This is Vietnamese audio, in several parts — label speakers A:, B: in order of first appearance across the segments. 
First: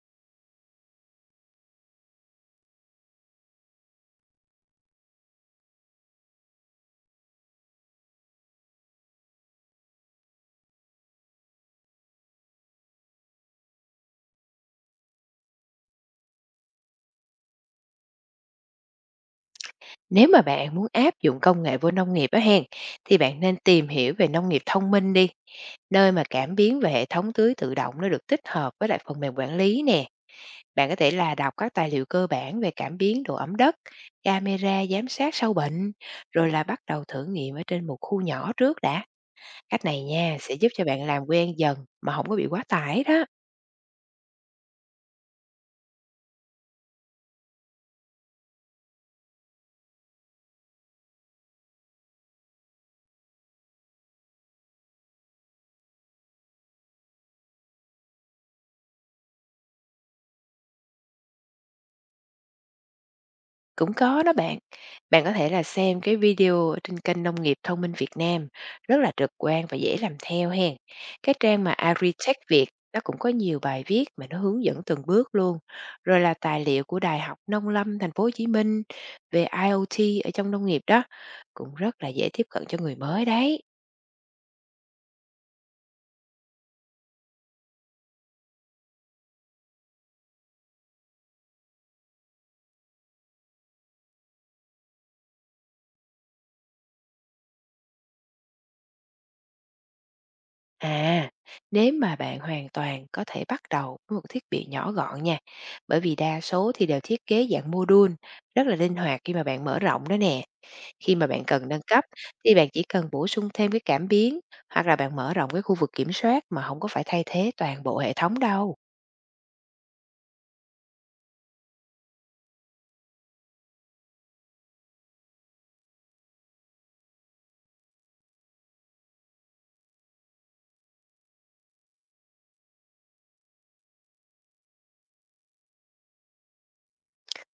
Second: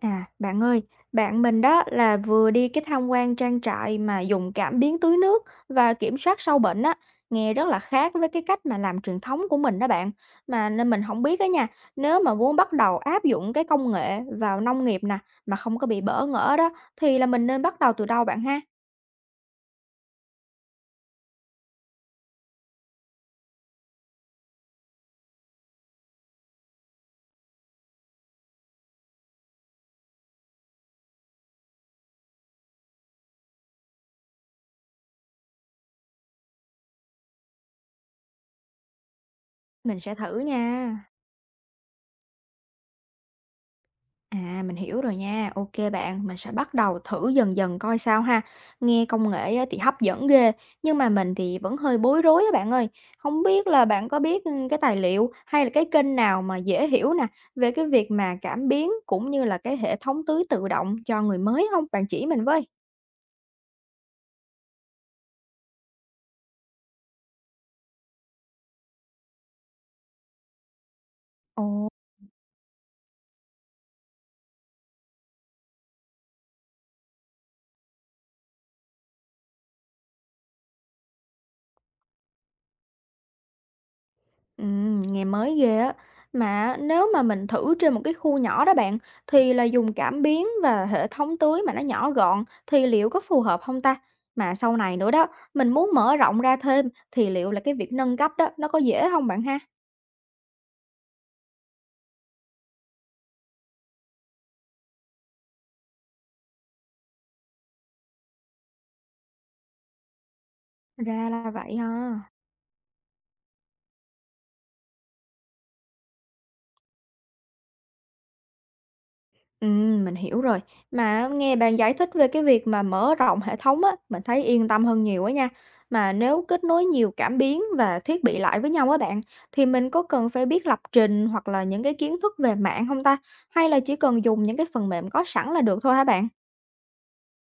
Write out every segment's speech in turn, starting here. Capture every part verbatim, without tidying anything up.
A: À, bạn ơi, bạn mình đó là vừa đi cái tham quan trang trại mà dùng cảm biến tưới nước và kiểm soát sâu bệnh á, nghe rất là khác với cái cách mà làm truyền thống của mình đó bạn. Mà nên mình không biết đó nha, nếu mà muốn bắt đầu áp dụng cái công nghệ vào nông nghiệp nè, mà không có bị bỡ ngỡ đó, thì là mình nên bắt đầu từ đâu bạn ha?
B: Nếu mà bạn muốn áp dụng công nghệ vô nông nghiệp á hen, thì bạn nên tìm hiểu về nông nghiệp thông minh đi, nơi mà cảm biến và hệ thống tưới tự động nó được tích hợp với lại phần mềm quản lý nè. Bạn có thể là đọc các tài liệu cơ bản về cảm biến độ ẩm đất, camera giám sát sâu bệnh, rồi là bắt đầu thử nghiệm ở trên một khu nhỏ trước đã. Cách
A: Mình
B: này
A: sẽ
B: nha
A: thử
B: sẽ giúp cho
A: nha.
B: bạn làm quen dần mà không có bị quá tải đó.
A: À, mình hiểu rồi nha. OK bạn, mình sẽ bắt đầu thử dần dần coi sao ha. Nghe công nghệ á thì hấp dẫn ghê, nhưng mà mình thì vẫn hơi bối rối á bạn ơi. Không biết là bạn có biết, ừ, cái tài liệu hay là cái kênh nào mà dễ hiểu nè, về cái việc mà cảm biến cũng như là cái hệ thống tưới tự động cho người mới không? Bạn chỉ mình với.
B: Cũng có đó bạn. Bạn có thể là xem cái video ở trên kênh Nông nghiệp thông minh Việt Nam, rất là trực quan và dễ làm theo hen. Cái trang mà
A: Ồ.
B: Agritech Việt nó cũng có nhiều bài viết mà nó hướng dẫn từng bước luôn. Rồi là tài liệu của Đại học Nông lâm Thành phố Hồ Chí Minh về IoT ở trong nông nghiệp đó cũng rất là dễ tiếp cận cho người mới đấy.
A: Ừm, nghe mới ghê á. Mà nếu mà mình thử trên một cái khu nhỏ đó bạn, thì là dùng cảm biến và hệ thống tưới mà nó nhỏ gọn thì liệu có phù hợp không ta? Mà sau này nữa đó, mình muốn mở rộng ra thêm thì liệu là cái việc nâng cấp đó nó có dễ không bạn ha?
B: À, nếu mà bạn hoàn toàn có thể bắt đầu với một thiết bị nhỏ gọn nha, bởi vì đa số thì đều thiết kế dạng module, rất là linh hoạt khi mà bạn mở rộng đó nè. Khi mà
A: Ra
B: bạn
A: là
B: cần
A: vậy
B: nâng cấp
A: ha.
B: thì bạn chỉ cần bổ sung thêm cái cảm biến, hoặc là bạn mở rộng cái khu vực kiểm soát mà không có phải thay thế toàn bộ hệ thống đâu.
A: Ừm, mình hiểu rồi. Mà nghe bạn giải thích về cái việc mà mở rộng hệ thống á, mình thấy yên tâm hơn nhiều á nha. Mà nếu kết nối nhiều cảm biến và thiết bị lại với nhau á bạn, thì mình có cần phải biết lập trình hoặc là những cái kiến thức về mạng không ta? Hay là chỉ cần dùng những cái phần mềm có sẵn là được thôi hả bạn?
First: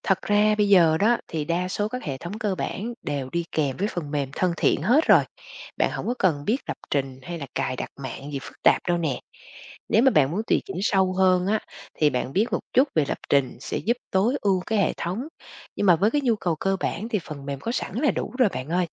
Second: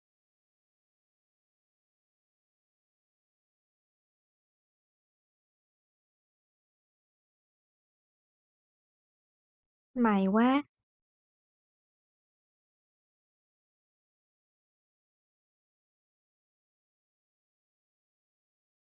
B: Thật ra bây giờ đó thì đa số các hệ thống cơ bản đều đi kèm với phần mềm thân thiện hết rồi. Bạn không có cần biết lập trình hay là cài đặt mạng gì phức tạp đâu nè. Nếu mà
A: May
B: bạn muốn
A: quá.
B: tùy chỉnh sâu hơn á, thì bạn biết một chút về lập trình sẽ giúp tối ưu cái hệ thống. Nhưng mà với cái nhu cầu cơ bản thì phần mềm có sẵn là đủ rồi bạn ơi.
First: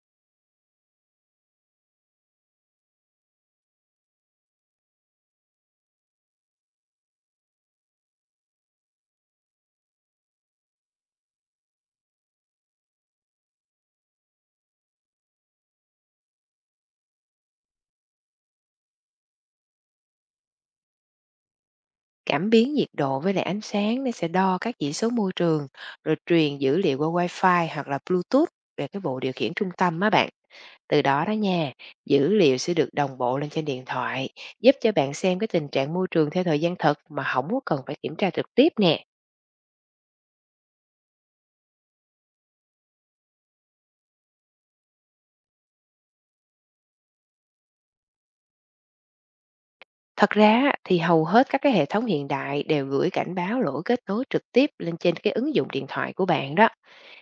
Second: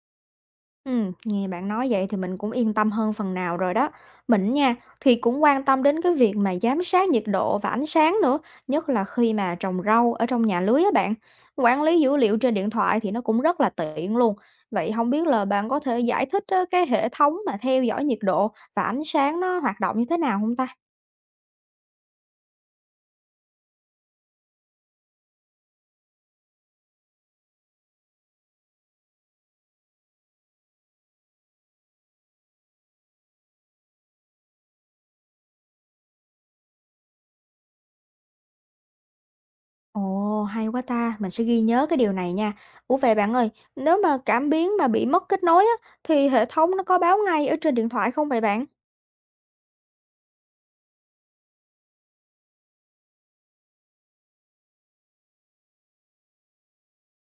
A: Ừm, nghe bạn nói vậy thì mình cũng yên tâm hơn phần nào rồi đó. Mình nha, thì cũng quan tâm đến cái việc mà giám sát nhiệt độ và ánh sáng nữa, nhất là khi mà trồng rau ở trong nhà lưới á bạn. Quản lý dữ liệu trên điện thoại thì nó cũng rất là tiện luôn. Vậy không biết là bạn có thể giải thích á, cái hệ thống mà theo dõi nhiệt độ và ánh sáng nó hoạt động như thế nào không ta?
B: Cảm biến nhiệt độ với lại ánh sáng nó sẽ đo các chỉ số môi trường, rồi truyền dữ liệu qua Wi-Fi hoặc là Bluetooth về cái bộ điều khiển trung tâm á bạn. Từ đó đó nha, dữ liệu sẽ được đồng bộ lên trên điện thoại, giúp cho bạn xem cái tình trạng môi trường theo thời gian thật mà không có cần phải kiểm tra trực tiếp nè.
A: Ồ, hay quá ta, mình sẽ ghi nhớ cái điều này nha. Ủa vậy bạn ơi, nếu mà cảm biến mà bị mất kết nối á, thì hệ thống nó có báo ngay ở trên điện thoại không vậy bạn?
B: Thật ra á, thì hầu hết các cái hệ thống hiện đại đều gửi cảnh báo lỗi kết nối trực tiếp lên trên cái ứng dụng điện thoại của bạn đó.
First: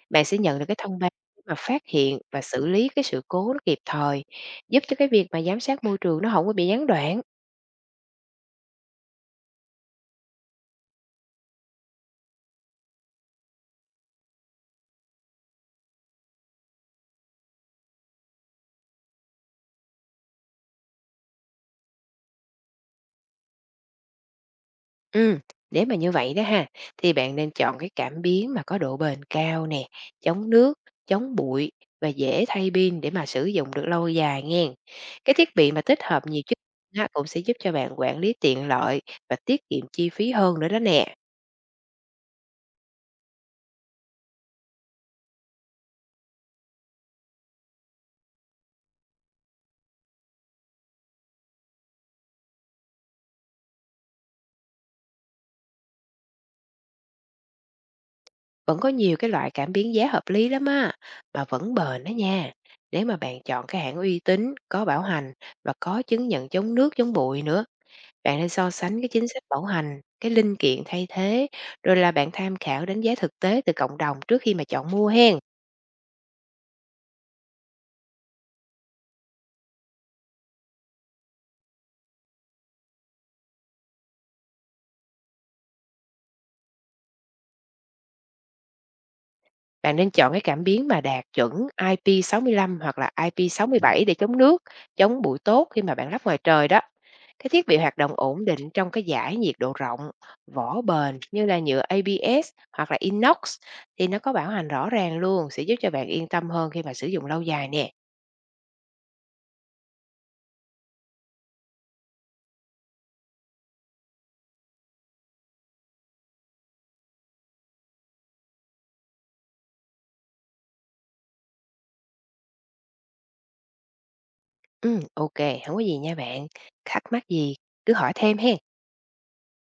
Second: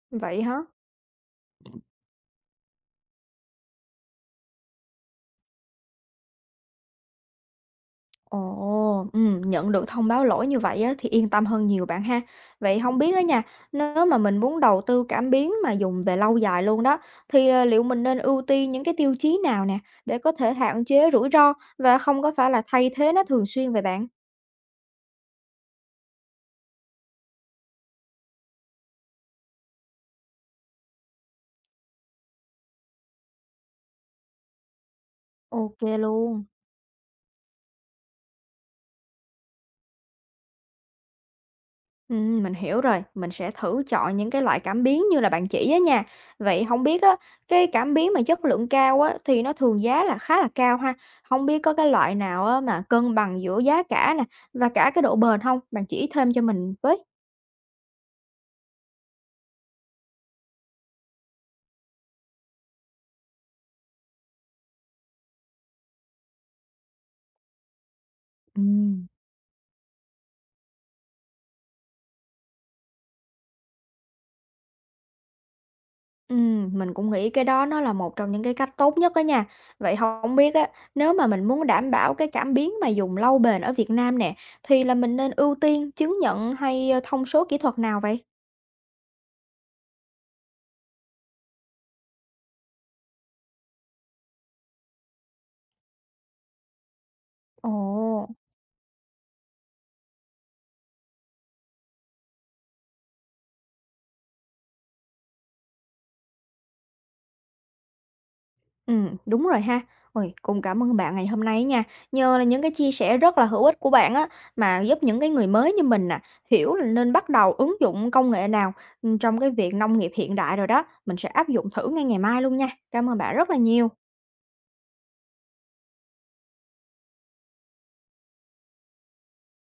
B: Bạn sẽ
A: Vậy hả?
B: nhận được cái thông báo để mà phát hiện và xử lý cái sự cố nó kịp thời, giúp cho cái việc mà giám sát môi trường nó không có bị gián đoạn.
A: Ồ, ừm, nhận được thông báo lỗi như vậy á, thì yên tâm hơn nhiều bạn ha. Vậy không biết á nha, nếu mà mình muốn đầu tư cảm biến mà dùng về lâu dài luôn đó, thì, ờ, liệu mình nên ưu tiên những cái tiêu chí nào nè, để có thể hạn chế rủi ro và không có phải là thay thế nó thường xuyên vậy bạn?
B: Ừm, nếu mà như vậy đó ha, thì bạn nên chọn cái cảm biến mà có độ bền cao nè, chống nước, chống bụi và dễ thay pin để mà sử dụng được lâu dài nghen. Cái thiết bị
A: OK
B: mà tích hợp nhiều
A: luôn.
B: chức năng á, cũng sẽ giúp cho bạn quản lý tiện lợi và tiết kiệm chi phí hơn nữa đó nè.
A: Ừm, mình hiểu rồi, mình sẽ thử chọn những cái loại cảm biến như là bạn chỉ á nha. Vậy không biết á, cái cảm biến mà chất lượng cao á, thì nó thường giá là khá là cao ha. Không biết có cái loại nào á, mà cân bằng giữa giá cả nè, và cả cái độ bền không? Bạn chỉ thêm cho mình với.
B: Vẫn có nhiều cái loại cảm biến giá hợp lý lắm á, mà vẫn bền đó nha. Nếu mà bạn chọn cái hãng uy tín, có bảo hành và có chứng nhận chống nước, chống bụi nữa, bạn nên so sánh
A: Ừm.
B: cái chính sách bảo hành, cái linh kiện thay thế, rồi là bạn tham khảo đánh giá thực tế từ cộng đồng trước khi mà chọn mua hen.
A: Ừm, mình cũng nghĩ cái đó nó là một trong những cái cách tốt nhất đó nha. Vậy không biết á, nếu mà mình muốn đảm bảo cái cảm biến mà dùng lâu bền ở Việt Nam nè, thì là mình nên ưu tiên chứng nhận hay, ơ, thông số kỹ thuật nào vậy?
B: Bạn nên chọn cái cảm biến mà đạt chuẩn i pê sáu mươi lăm hoặc là i pê sáu mươi bảy để chống nước, chống bụi tốt khi mà bạn lắp ngoài trời đó. Cái thiết
A: Ồ.
B: bị hoạt động ổn định trong cái dải nhiệt độ rộng, vỏ bền như là nhựa a bê ét hoặc là inox, thì nó có bảo hành rõ ràng luôn, sẽ giúp cho bạn yên tâm hơn khi mà sử dụng lâu dài nè.
A: Ừm, đúng rồi ha. Ôi, cũng cảm ơn bạn ngày hôm nay nha. Nhờ là những cái chia sẻ rất là hữu ích của bạn á, mà giúp những cái người mới như mình nè, hiểu là nên bắt đầu ứng dụng công nghệ nào, ừm, trong cái việc nông nghiệp hiện đại rồi đó. Mình sẽ áp dụng thử ngay ngày mai luôn nha. Cảm ơn bạn rất là nhiều.
B: Ừ, ok, không có gì nha bạn. Thắc mắc gì cứ hỏi thêm ha.